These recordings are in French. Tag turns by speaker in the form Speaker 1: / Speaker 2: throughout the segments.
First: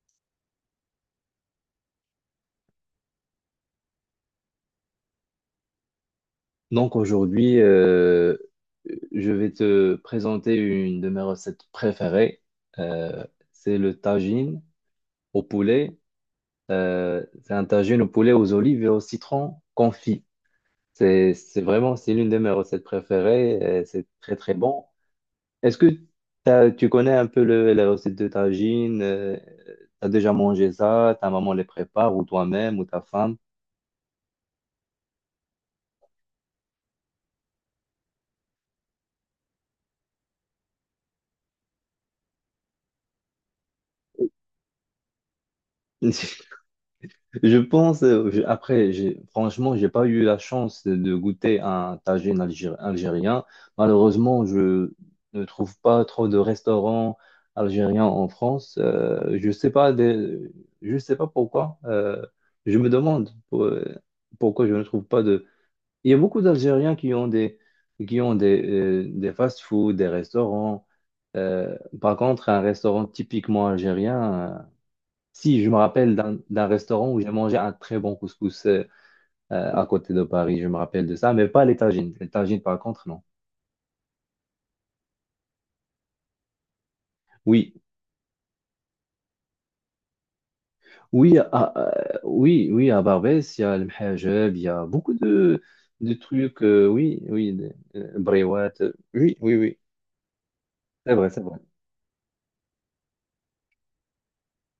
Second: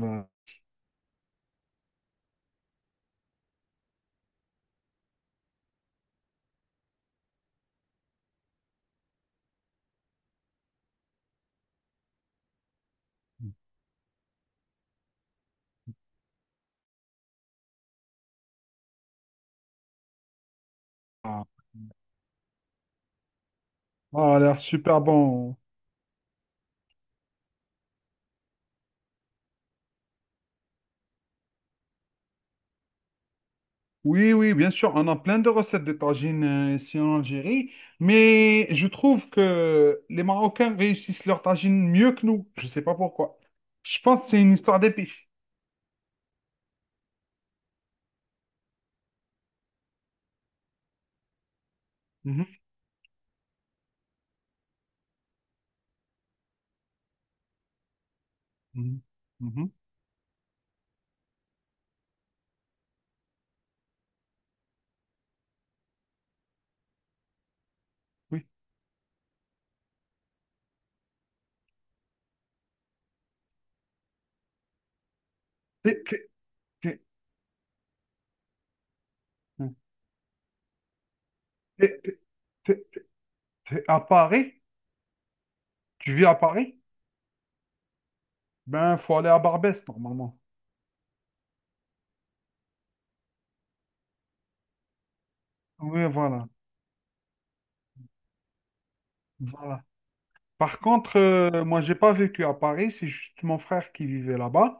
Speaker 1: Ah,
Speaker 2: Donc aujourd'hui, je vais te présenter une de mes recettes préférées. Euh, c'est le tagine au poulet. C'est un tagine au poulet aux olives et au citron confit. C'est,
Speaker 1: ah.
Speaker 2: c'est vraiment, c'est l'une de mes recettes préférées. Et c'est très
Speaker 1: Ah, a
Speaker 2: très
Speaker 1: l'air
Speaker 2: bon.
Speaker 1: super bon.
Speaker 2: Est-ce que tu connais un peu la recette de tagine? Tu as déjà mangé ça? Ta maman les prépare ou toi-même ou ta femme?
Speaker 1: Oui, oui, bien sûr, on a plein de recettes de tagine ici en Algérie, mais je trouve que les Marocains réussissent leur tagine mieux que nous. Je ne sais pas pourquoi. Je pense que c'est une histoire d'épices.
Speaker 2: Je pense, après, franchement, j'ai pas eu la chance de goûter un
Speaker 1: Mhm,
Speaker 2: algérien. Malheureusement, je ne trouve pas trop de restaurants algériens en France.
Speaker 1: mhm, mhm,
Speaker 2: Je sais pas pourquoi. Je me demande pourquoi je ne trouve pas de. Il y a beaucoup d'Algériens qui ont des,
Speaker 1: oui.
Speaker 2: des fast-food, des restaurants. Euh, Par contre, un restaurant typiquement algérien. Si, je me
Speaker 1: T'es,
Speaker 2: rappelle
Speaker 1: t'es-
Speaker 2: d'un
Speaker 1: t'es-
Speaker 2: restaurant où j'ai mangé un très bon couscous à côté de Paris, je me rappelle de ça, mais pas les
Speaker 1: t'es- t'es-
Speaker 2: tagines. Les tagines, par
Speaker 1: t'es-
Speaker 2: contre, non.
Speaker 1: t'es à Paris? Tu vis à Paris?
Speaker 2: Oui,
Speaker 1: Ben, faut aller à Barbès, normalement.
Speaker 2: oui, oui, oui, à Barbès, il y a le mhajeb, il y a beaucoup
Speaker 1: Oui,
Speaker 2: de
Speaker 1: voilà.
Speaker 2: trucs, oui, oui, brewat, oui, oui, oui,
Speaker 1: Voilà. Par
Speaker 2: c'est
Speaker 1: contre,
Speaker 2: vrai, c'est vrai.
Speaker 1: moi, j'ai pas vécu à Paris, c'est juste mon frère qui vivait là-bas.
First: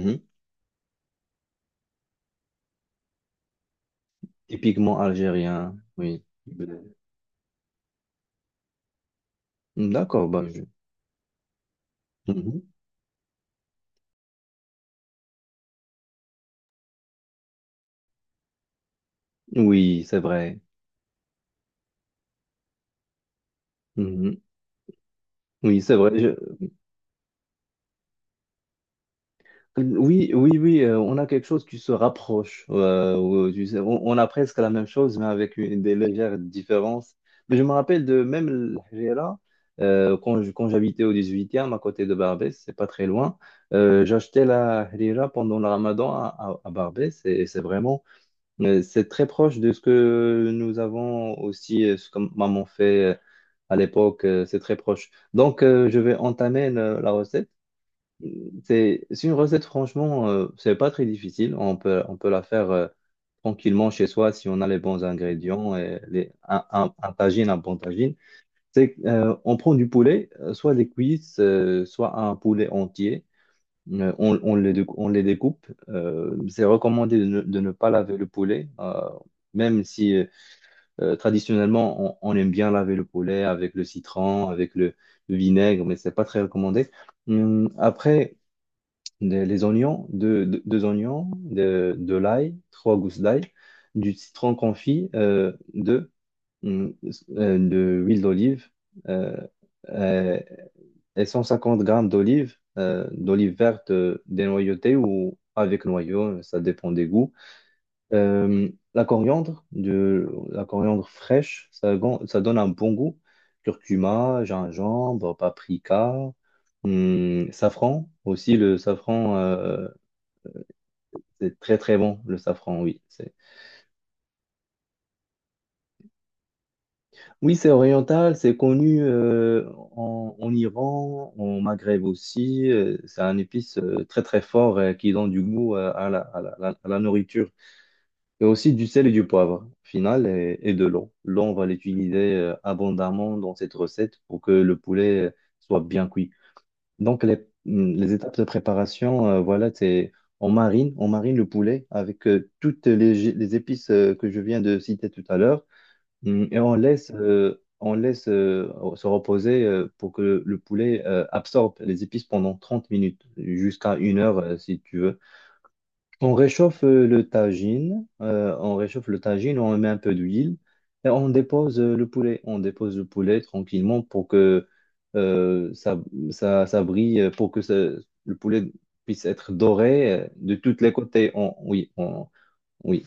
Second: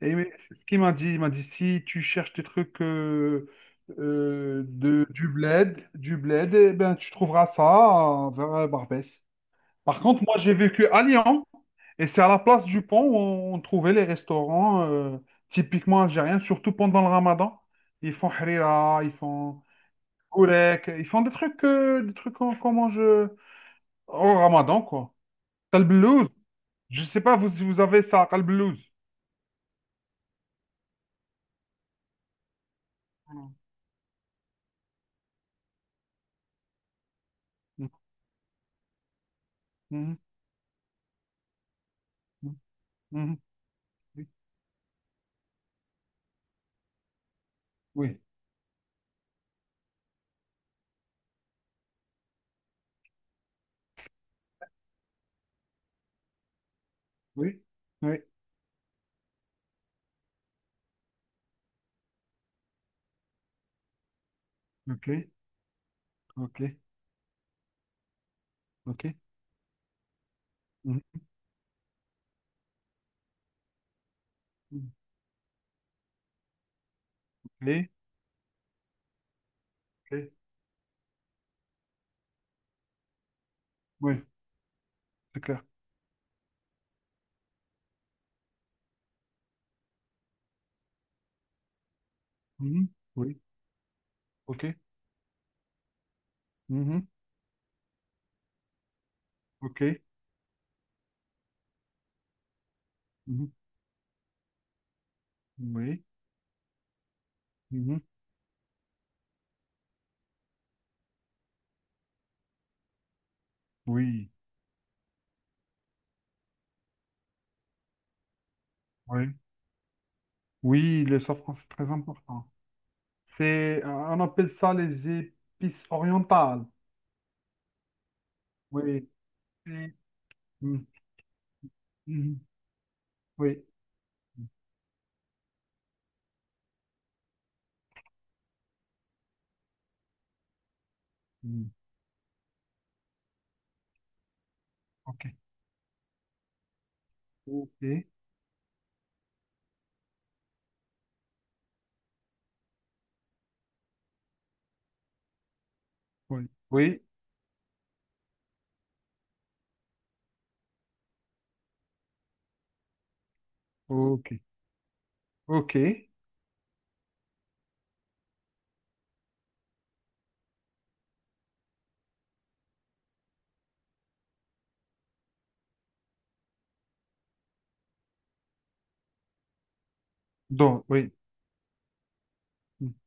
Speaker 1: Et mais c'est ce qu'il m'a dit, il m'a dit, si tu cherches des trucs
Speaker 2: Typiquement
Speaker 1: du
Speaker 2: algérien,
Speaker 1: bled, du
Speaker 2: oui.
Speaker 1: bled, eh ben, tu trouveras ça vers Barbès. Par contre,
Speaker 2: D'accord,
Speaker 1: moi,
Speaker 2: bah,
Speaker 1: j'ai vécu à Lyon, et c'est à la
Speaker 2: Mhm.
Speaker 1: place du pont où on trouvait les restaurants typiquement algériens, surtout pendant le Ramadan. Ils font harira, ils font
Speaker 2: Oui, c'est vrai.
Speaker 1: gourek, ils font des trucs qu'on mange au
Speaker 2: Mhm.
Speaker 1: Ramadan, quoi. T'as
Speaker 2: Oui,
Speaker 1: le
Speaker 2: c'est
Speaker 1: blues.
Speaker 2: vrai.
Speaker 1: Je sais pas vous, si vous avez ça, le blues.
Speaker 2: Oui, oui, oui, on a quelque chose qui se rapproche. Tu sais, on a presque la même chose, mais avec des légères différences. Mais je me rappelle de même l'Algérie,
Speaker 1: Mhm,
Speaker 2: quand j'habitais au 18e, à côté de
Speaker 1: mhm,
Speaker 2: Barbès, c'est pas très
Speaker 1: mhm.
Speaker 2: loin,
Speaker 1: Mhm.
Speaker 2: j'achetais la harira pendant le Ramadan à Barbès, et c'est vraiment,
Speaker 1: Oui,
Speaker 2: c'est très proche de ce que nous avons aussi, ce que maman fait euh, à l'époque, c'est très proche. Donc, je vais entamer la recette.
Speaker 1: oui, oui,
Speaker 2: C'est une recette, franchement, c'est pas très difficile. On peut la faire tranquillement chez soi si on a les
Speaker 1: oui.
Speaker 2: bons
Speaker 1: Ok,
Speaker 2: ingrédients et
Speaker 1: ok,
Speaker 2: un tagine, un bon tagine.
Speaker 1: ok.
Speaker 2: On prend du poulet, soit des
Speaker 1: Mhm,
Speaker 2: cuisses, soit un poulet entier.
Speaker 1: mhm.
Speaker 2: On les découpe. C'est recommandé de ne pas
Speaker 1: Les,
Speaker 2: laver le poulet, même si
Speaker 1: les-
Speaker 2: traditionnellement on aime bien laver le poulet avec le
Speaker 1: oui,
Speaker 2: citron, avec le
Speaker 1: c'est clair.
Speaker 2: vinaigre, mais c'est pas très recommandé. Après, les oignons, deux oignons, de l'ail,
Speaker 1: Mhm,
Speaker 2: trois gousses
Speaker 1: oui,
Speaker 2: d'ail, du citron
Speaker 1: ok,
Speaker 2: confit, deux, hum,
Speaker 1: mhm,
Speaker 2: de l'huile d'olive, euh,
Speaker 1: ok,
Speaker 2: euh, et 150 grammes d'olive,
Speaker 1: mhm,
Speaker 2: d'olive verte dénoyautée ou avec
Speaker 1: oui,
Speaker 2: noyau, ça dépend des goûts.
Speaker 1: mhm,
Speaker 2: La coriandre, la coriandre fraîche, ça donne un bon goût.
Speaker 1: oui,
Speaker 2: Curcuma, gingembre, paprika, safran, aussi le
Speaker 1: oui.
Speaker 2: safran.
Speaker 1: Oui, le safran,
Speaker 2: C'est
Speaker 1: c'est
Speaker 2: très
Speaker 1: très
Speaker 2: très bon le
Speaker 1: important.
Speaker 2: safran, oui. C'est.
Speaker 1: On appelle ça les épices orientales.
Speaker 2: Oui, c'est oriental, c'est connu
Speaker 1: Oui, oui,
Speaker 2: en
Speaker 1: mhm,
Speaker 2: Iran, en Maghreb
Speaker 1: mhm,
Speaker 2: aussi. C'est un
Speaker 1: oui,
Speaker 2: épice très très fort qui donne du goût à la nourriture. Et aussi du sel et du poivre, au final, et de l'eau. L'eau, on va
Speaker 1: mhm,
Speaker 2: l'utiliser abondamment dans cette recette pour que le poulet
Speaker 1: ok,
Speaker 2: soit bien cuit. Donc
Speaker 1: ok,
Speaker 2: les étapes de préparation, voilà, c'est on marine le poulet avec toutes les épices que je viens de citer tout à l'heure.
Speaker 1: oui,
Speaker 2: Et
Speaker 1: oui,
Speaker 2: on laisse se reposer pour que le poulet absorbe les épices pendant 30 minutes, jusqu'à une
Speaker 1: ok.
Speaker 2: heure si tu veux.
Speaker 1: Ok.
Speaker 2: On réchauffe le tagine, on met un peu d'huile et on dépose le poulet. On dépose le poulet tranquillement pour que euh, ça, ça brille, le poulet puisse être doré de tous
Speaker 1: Donc,
Speaker 2: les
Speaker 1: oui.
Speaker 2: côtés. Oui,
Speaker 1: mm,
Speaker 2: oui.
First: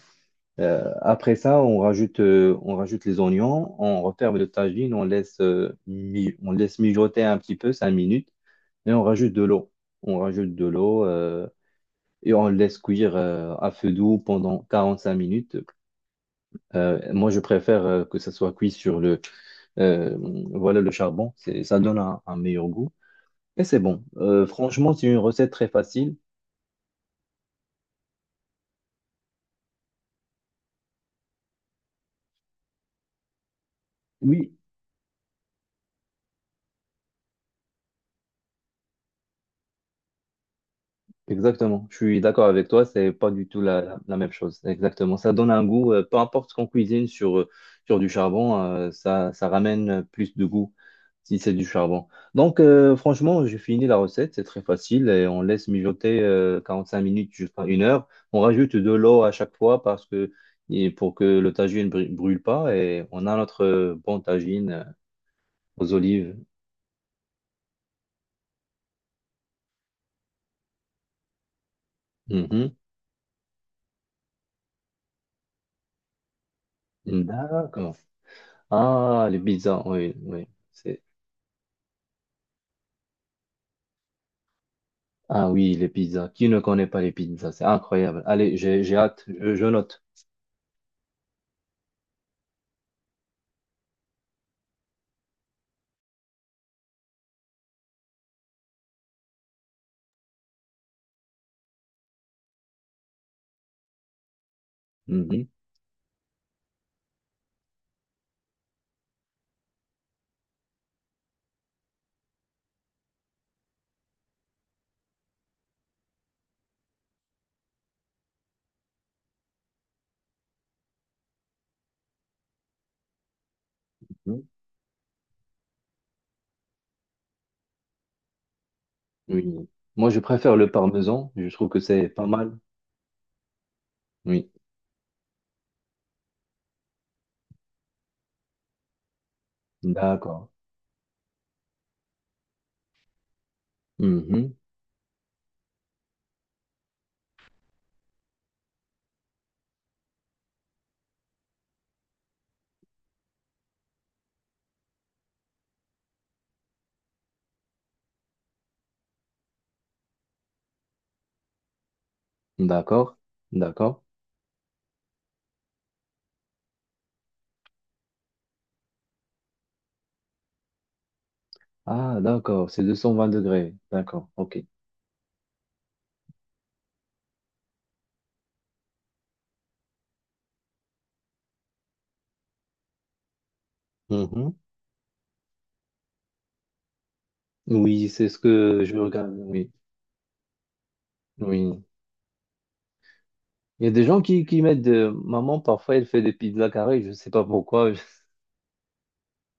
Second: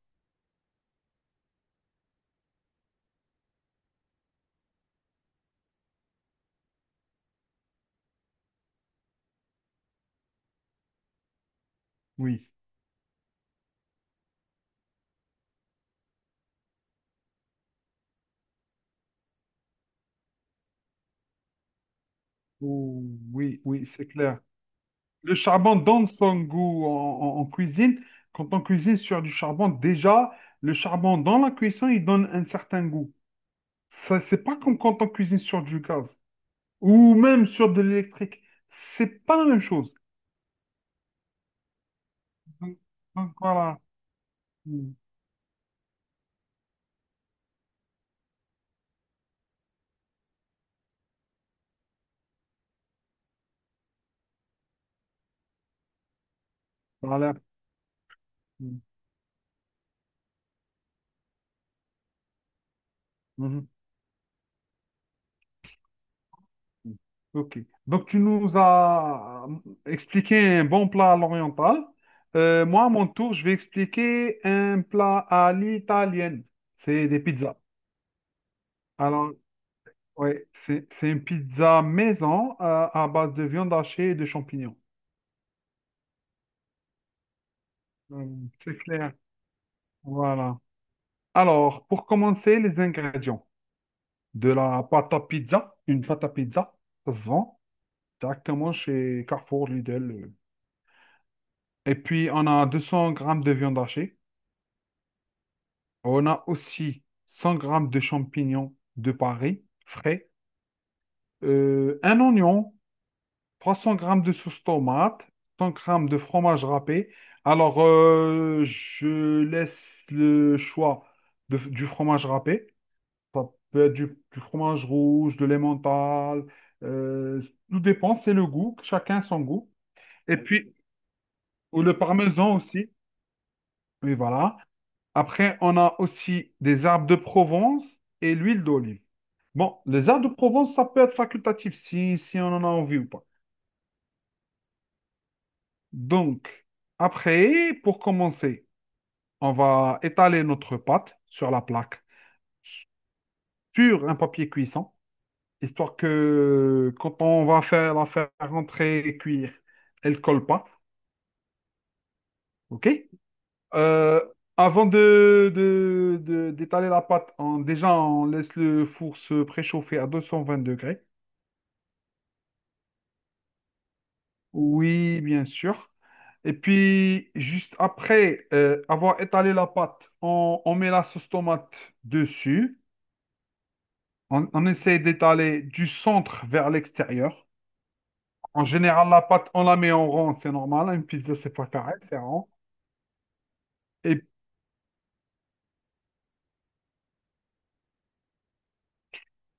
Speaker 2: Après ça, on rajoute les oignons, on referme le tagine, on laisse mijoter un petit peu, 5 minutes, et on rajoute de l'eau. On rajoute de l'eau et on
Speaker 1: Oui.
Speaker 2: le laisse cuire à feu doux pendant 45 minutes. Moi, je préfère que ça soit cuit sur euh, voilà, le charbon. Ça donne un meilleur goût.
Speaker 1: Ouh, oui,
Speaker 2: Et c'est
Speaker 1: oui,
Speaker 2: bon.
Speaker 1: c'est clair.
Speaker 2: Franchement, c'est une
Speaker 1: Le
Speaker 2: recette très
Speaker 1: charbon donne
Speaker 2: facile.
Speaker 1: son goût en cuisine. Quand on cuisine sur du charbon, déjà, le charbon dans la cuisson, il donne un certain goût. Ça, c'est
Speaker 2: Oui,
Speaker 1: pas comme quand on cuisine sur du gaz ou même sur de l'électrique. C'est pas la même chose.
Speaker 2: exactement, je suis d'accord avec
Speaker 1: Donc,
Speaker 2: toi, c'est pas
Speaker 1: donc,
Speaker 2: du tout
Speaker 1: voilà.
Speaker 2: la même chose.
Speaker 1: Mm,
Speaker 2: Exactement, ça donne un goût, peu importe ce qu'on cuisine sur du charbon, ça ramène plus de goût si c'est du charbon. Donc, franchement, j'ai fini la recette, c'est très facile et on laisse mijoter 45 minutes
Speaker 1: Voilà.
Speaker 2: jusqu'à une heure. On rajoute de l'eau à chaque fois parce que, et pour que le brûle pas et on a notre
Speaker 1: Mm,
Speaker 2: bon tagine aux olives.
Speaker 1: Ok. Donc, tu nous as expliqué un bon plat à l'oriental.
Speaker 2: Mhm.
Speaker 1: Moi, à mon tour, je vais expliquer un plat à l'italienne. C'est des pizzas.
Speaker 2: D'accord. Ah,
Speaker 1: Alors,
Speaker 2: les pizzas, oui, oui.
Speaker 1: ouais, c'est une pizza maison à base de viande hachée et de champignons.
Speaker 2: Ah oui, les pizzas. Qui ne connaît pas les pizzas? C'est incroyable. Allez,
Speaker 1: C'est
Speaker 2: j'ai
Speaker 1: clair.
Speaker 2: hâte. Je note.
Speaker 1: Voilà. Alors, pour commencer, les ingrédients. De la pâte à pizza, une pâte à pizza, ça se vend directement chez Carrefour, Lidl. Et puis, on a 200 grammes de viande hachée.
Speaker 2: Mhm.
Speaker 1: On a aussi 100 grammes de champignons de Paris, frais, un oignon, 300 grammes de sauce tomate, 100 grammes de fromage râpé. Alors, je laisse le choix du fromage râpé. Ça peut être du
Speaker 2: Mhm.
Speaker 1: fromage rouge, de l'emmental. euh, Tout dépend, c'est le goût, chacun son
Speaker 2: Oui.
Speaker 1: goût.
Speaker 2: Moi, je
Speaker 1: Et
Speaker 2: préfère le
Speaker 1: puis,
Speaker 2: parmesan. Je trouve que
Speaker 1: ou le
Speaker 2: c'est pas
Speaker 1: parmesan
Speaker 2: mal.
Speaker 1: aussi. Oui,
Speaker 2: Oui.
Speaker 1: voilà. Après, on a aussi des arbres de Provence et l'huile d'olive. Bon, les arbres de
Speaker 2: D'accord.
Speaker 1: Provence, ça peut être facultatif si on en a envie ou pas. Donc, après, pour commencer, on va étaler notre pâte sur la plaque, sur un papier cuisson, histoire que quand on va faire rentrer et cuire, elle ne colle pas.
Speaker 2: Mhm.
Speaker 1: OK?
Speaker 2: D'accord. D'accord.
Speaker 1: Euh, Avant d'étaler la pâte, déjà, on laisse le four se préchauffer à 220 degrés.
Speaker 2: Ah, d'accord. C'est 220 degrés. D'accord. OK.
Speaker 1: Oui, bien sûr. Et puis, juste après avoir étalé la pâte, on met la sauce tomate dessus. On,
Speaker 2: Mhm.
Speaker 1: on essaie d'étaler du centre vers l'extérieur.
Speaker 2: Oui, c'est ce
Speaker 1: En
Speaker 2: que je
Speaker 1: général, la
Speaker 2: regarde.
Speaker 1: pâte, on
Speaker 2: Oui.
Speaker 1: la met en rond, c'est normal, hein. Une pizza, c'est pas
Speaker 2: Oui.
Speaker 1: carré, c'est rond.
Speaker 2: Il y a des gens
Speaker 1: Et
Speaker 2: qui mettent Maman, parfois, elle fait des pizzas carrées. Je ne sais pas pourquoi.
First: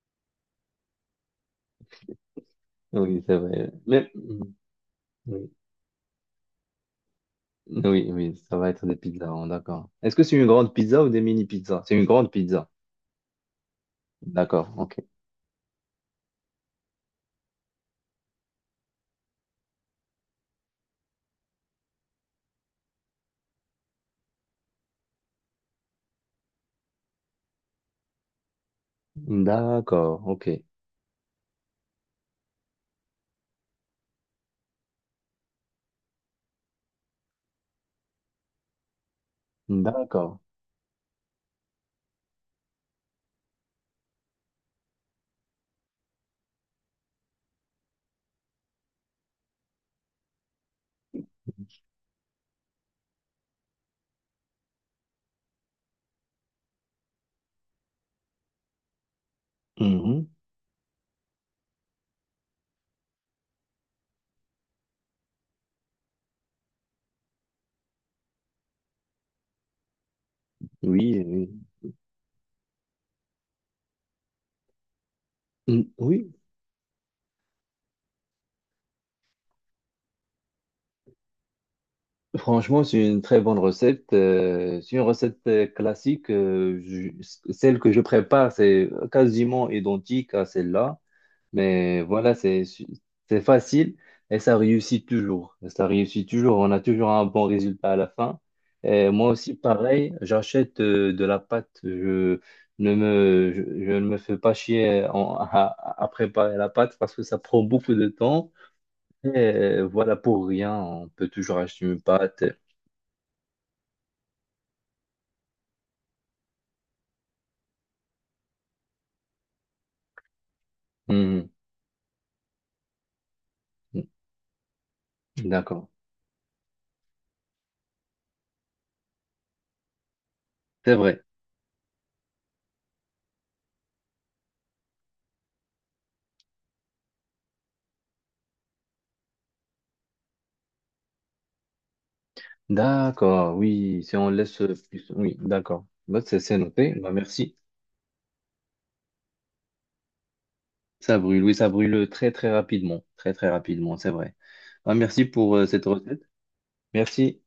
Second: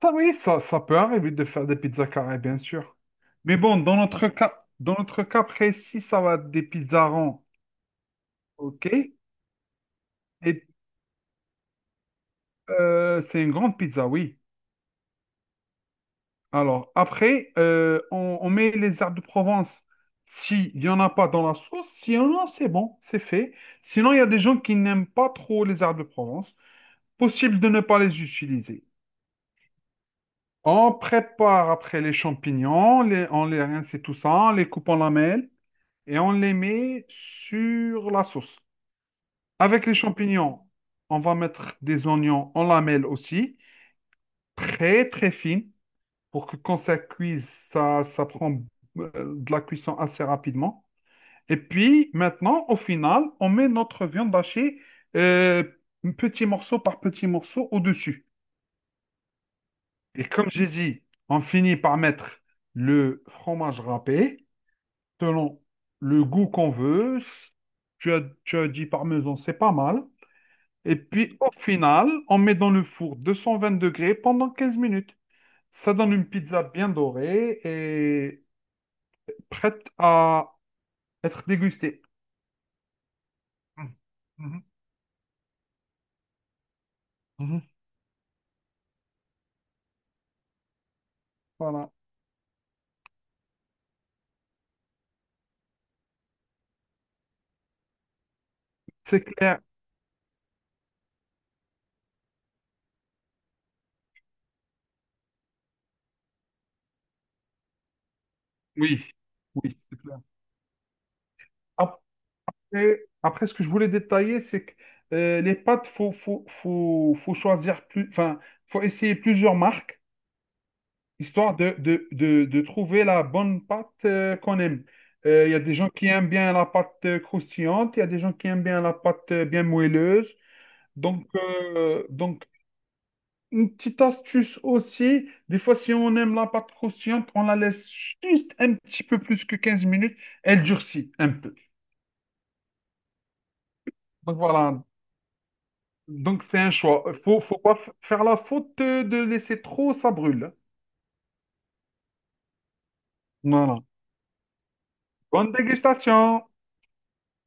Speaker 1: ça, oui, ça peut arriver de faire des pizzas carrées, bien sûr.
Speaker 2: Oui, c'est
Speaker 1: Mais
Speaker 2: vrai.
Speaker 1: bon,
Speaker 2: Mhm.
Speaker 1: dans notre cas
Speaker 2: Oui.
Speaker 1: précis, ça va être des pizzas ronds.
Speaker 2: Oui, oui, ça va être
Speaker 1: OK?
Speaker 2: des
Speaker 1: Et
Speaker 2: pizzas, hein, d'accord. Est-ce que c'est une grande pizza ou des mini-pizzas? C'est une grande pizza.
Speaker 1: c'est une grande pizza, oui.
Speaker 2: D'accord, ok.
Speaker 1: Alors, après, on met les herbes de Provence. S'il n'y en a pas dans la sauce, s'il y en a, c'est bon, c'est fait. Sinon, il y a des gens qui n'aiment pas trop les herbes de Provence. Possible de ne pas les utiliser.
Speaker 2: D'accord, ok.
Speaker 1: On prépare après les champignons, on les rince et tout ça, on les coupe en lamelles et on les met sur la sauce. Avec les
Speaker 2: D'accord.
Speaker 1: champignons, on va mettre des oignons en lamelles aussi, très très fines. Pour que quand ça cuise, ça prend de la cuisson assez rapidement. Et puis maintenant, au final, on met notre viande hachée euh, petit morceau par petit morceau au-dessus. Et
Speaker 2: Mhm.
Speaker 1: comme j'ai dit, on finit par mettre le fromage râpé selon le goût qu'on veut. Tu as dit parmesan, c'est pas mal. Et
Speaker 2: Oui,
Speaker 1: puis
Speaker 2: oui.
Speaker 1: au final, on met dans le four 220 degrés pendant 15 minutes. Ça donne une
Speaker 2: Oui,
Speaker 1: pizza bien dorée et prête à être dégustée.
Speaker 2: franchement, c'est une très bonne
Speaker 1: Mhm.
Speaker 2: recette.
Speaker 1: Mhm.
Speaker 2: C'est une recette classique.
Speaker 1: Mhm.
Speaker 2: Celle que je prépare, c'est quasiment identique à celle-là.
Speaker 1: Voilà.
Speaker 2: Mais voilà, c'est facile et ça réussit toujours. Ça réussit toujours. On a toujours un bon résultat à la fin. Et
Speaker 1: C'est
Speaker 2: moi aussi,
Speaker 1: clair.
Speaker 2: pareil, j'achète de la pâte. Je ne me fais pas chier à préparer la pâte parce que ça prend beaucoup de temps.
Speaker 1: Oui,
Speaker 2: Et
Speaker 1: oui, c'est
Speaker 2: voilà,
Speaker 1: clair.
Speaker 2: pour rien, on peut toujours acheter une pâte.
Speaker 1: Après, ce que je voulais détailler, c'est que les pâtes, faut choisir plus, enfin, faut essayer plusieurs marques,
Speaker 2: Hmm,
Speaker 1: histoire de trouver la bonne pâte qu'on aime. Il y a des
Speaker 2: D'accord,
Speaker 1: gens qui aiment bien la pâte croustillante, il y a des gens qui aiment bien la pâte bien moelleuse.
Speaker 2: c'est vrai.
Speaker 1: Donc, une petite astuce aussi, des fois, si on aime la pâte croustillante, on la laisse juste un petit peu plus que 15 minutes, elle durcit un peu.
Speaker 2: D'accord, oui, si on
Speaker 1: Donc
Speaker 2: laisse
Speaker 1: voilà,
Speaker 2: plus. Oui, d'accord. Bah, c'est
Speaker 1: donc
Speaker 2: c'est
Speaker 1: c'est un
Speaker 2: noté.
Speaker 1: choix.
Speaker 2: Bah,
Speaker 1: Faut,
Speaker 2: merci.
Speaker 1: faut pas faire la faute de laisser trop, ça brûle.
Speaker 2: Ça brûle, oui, ça brûle très très
Speaker 1: Voilà.
Speaker 2: rapidement, c'est vrai. Ah, merci
Speaker 1: Bonne
Speaker 2: pour cette recette.
Speaker 1: dégustation!
Speaker 2: Merci.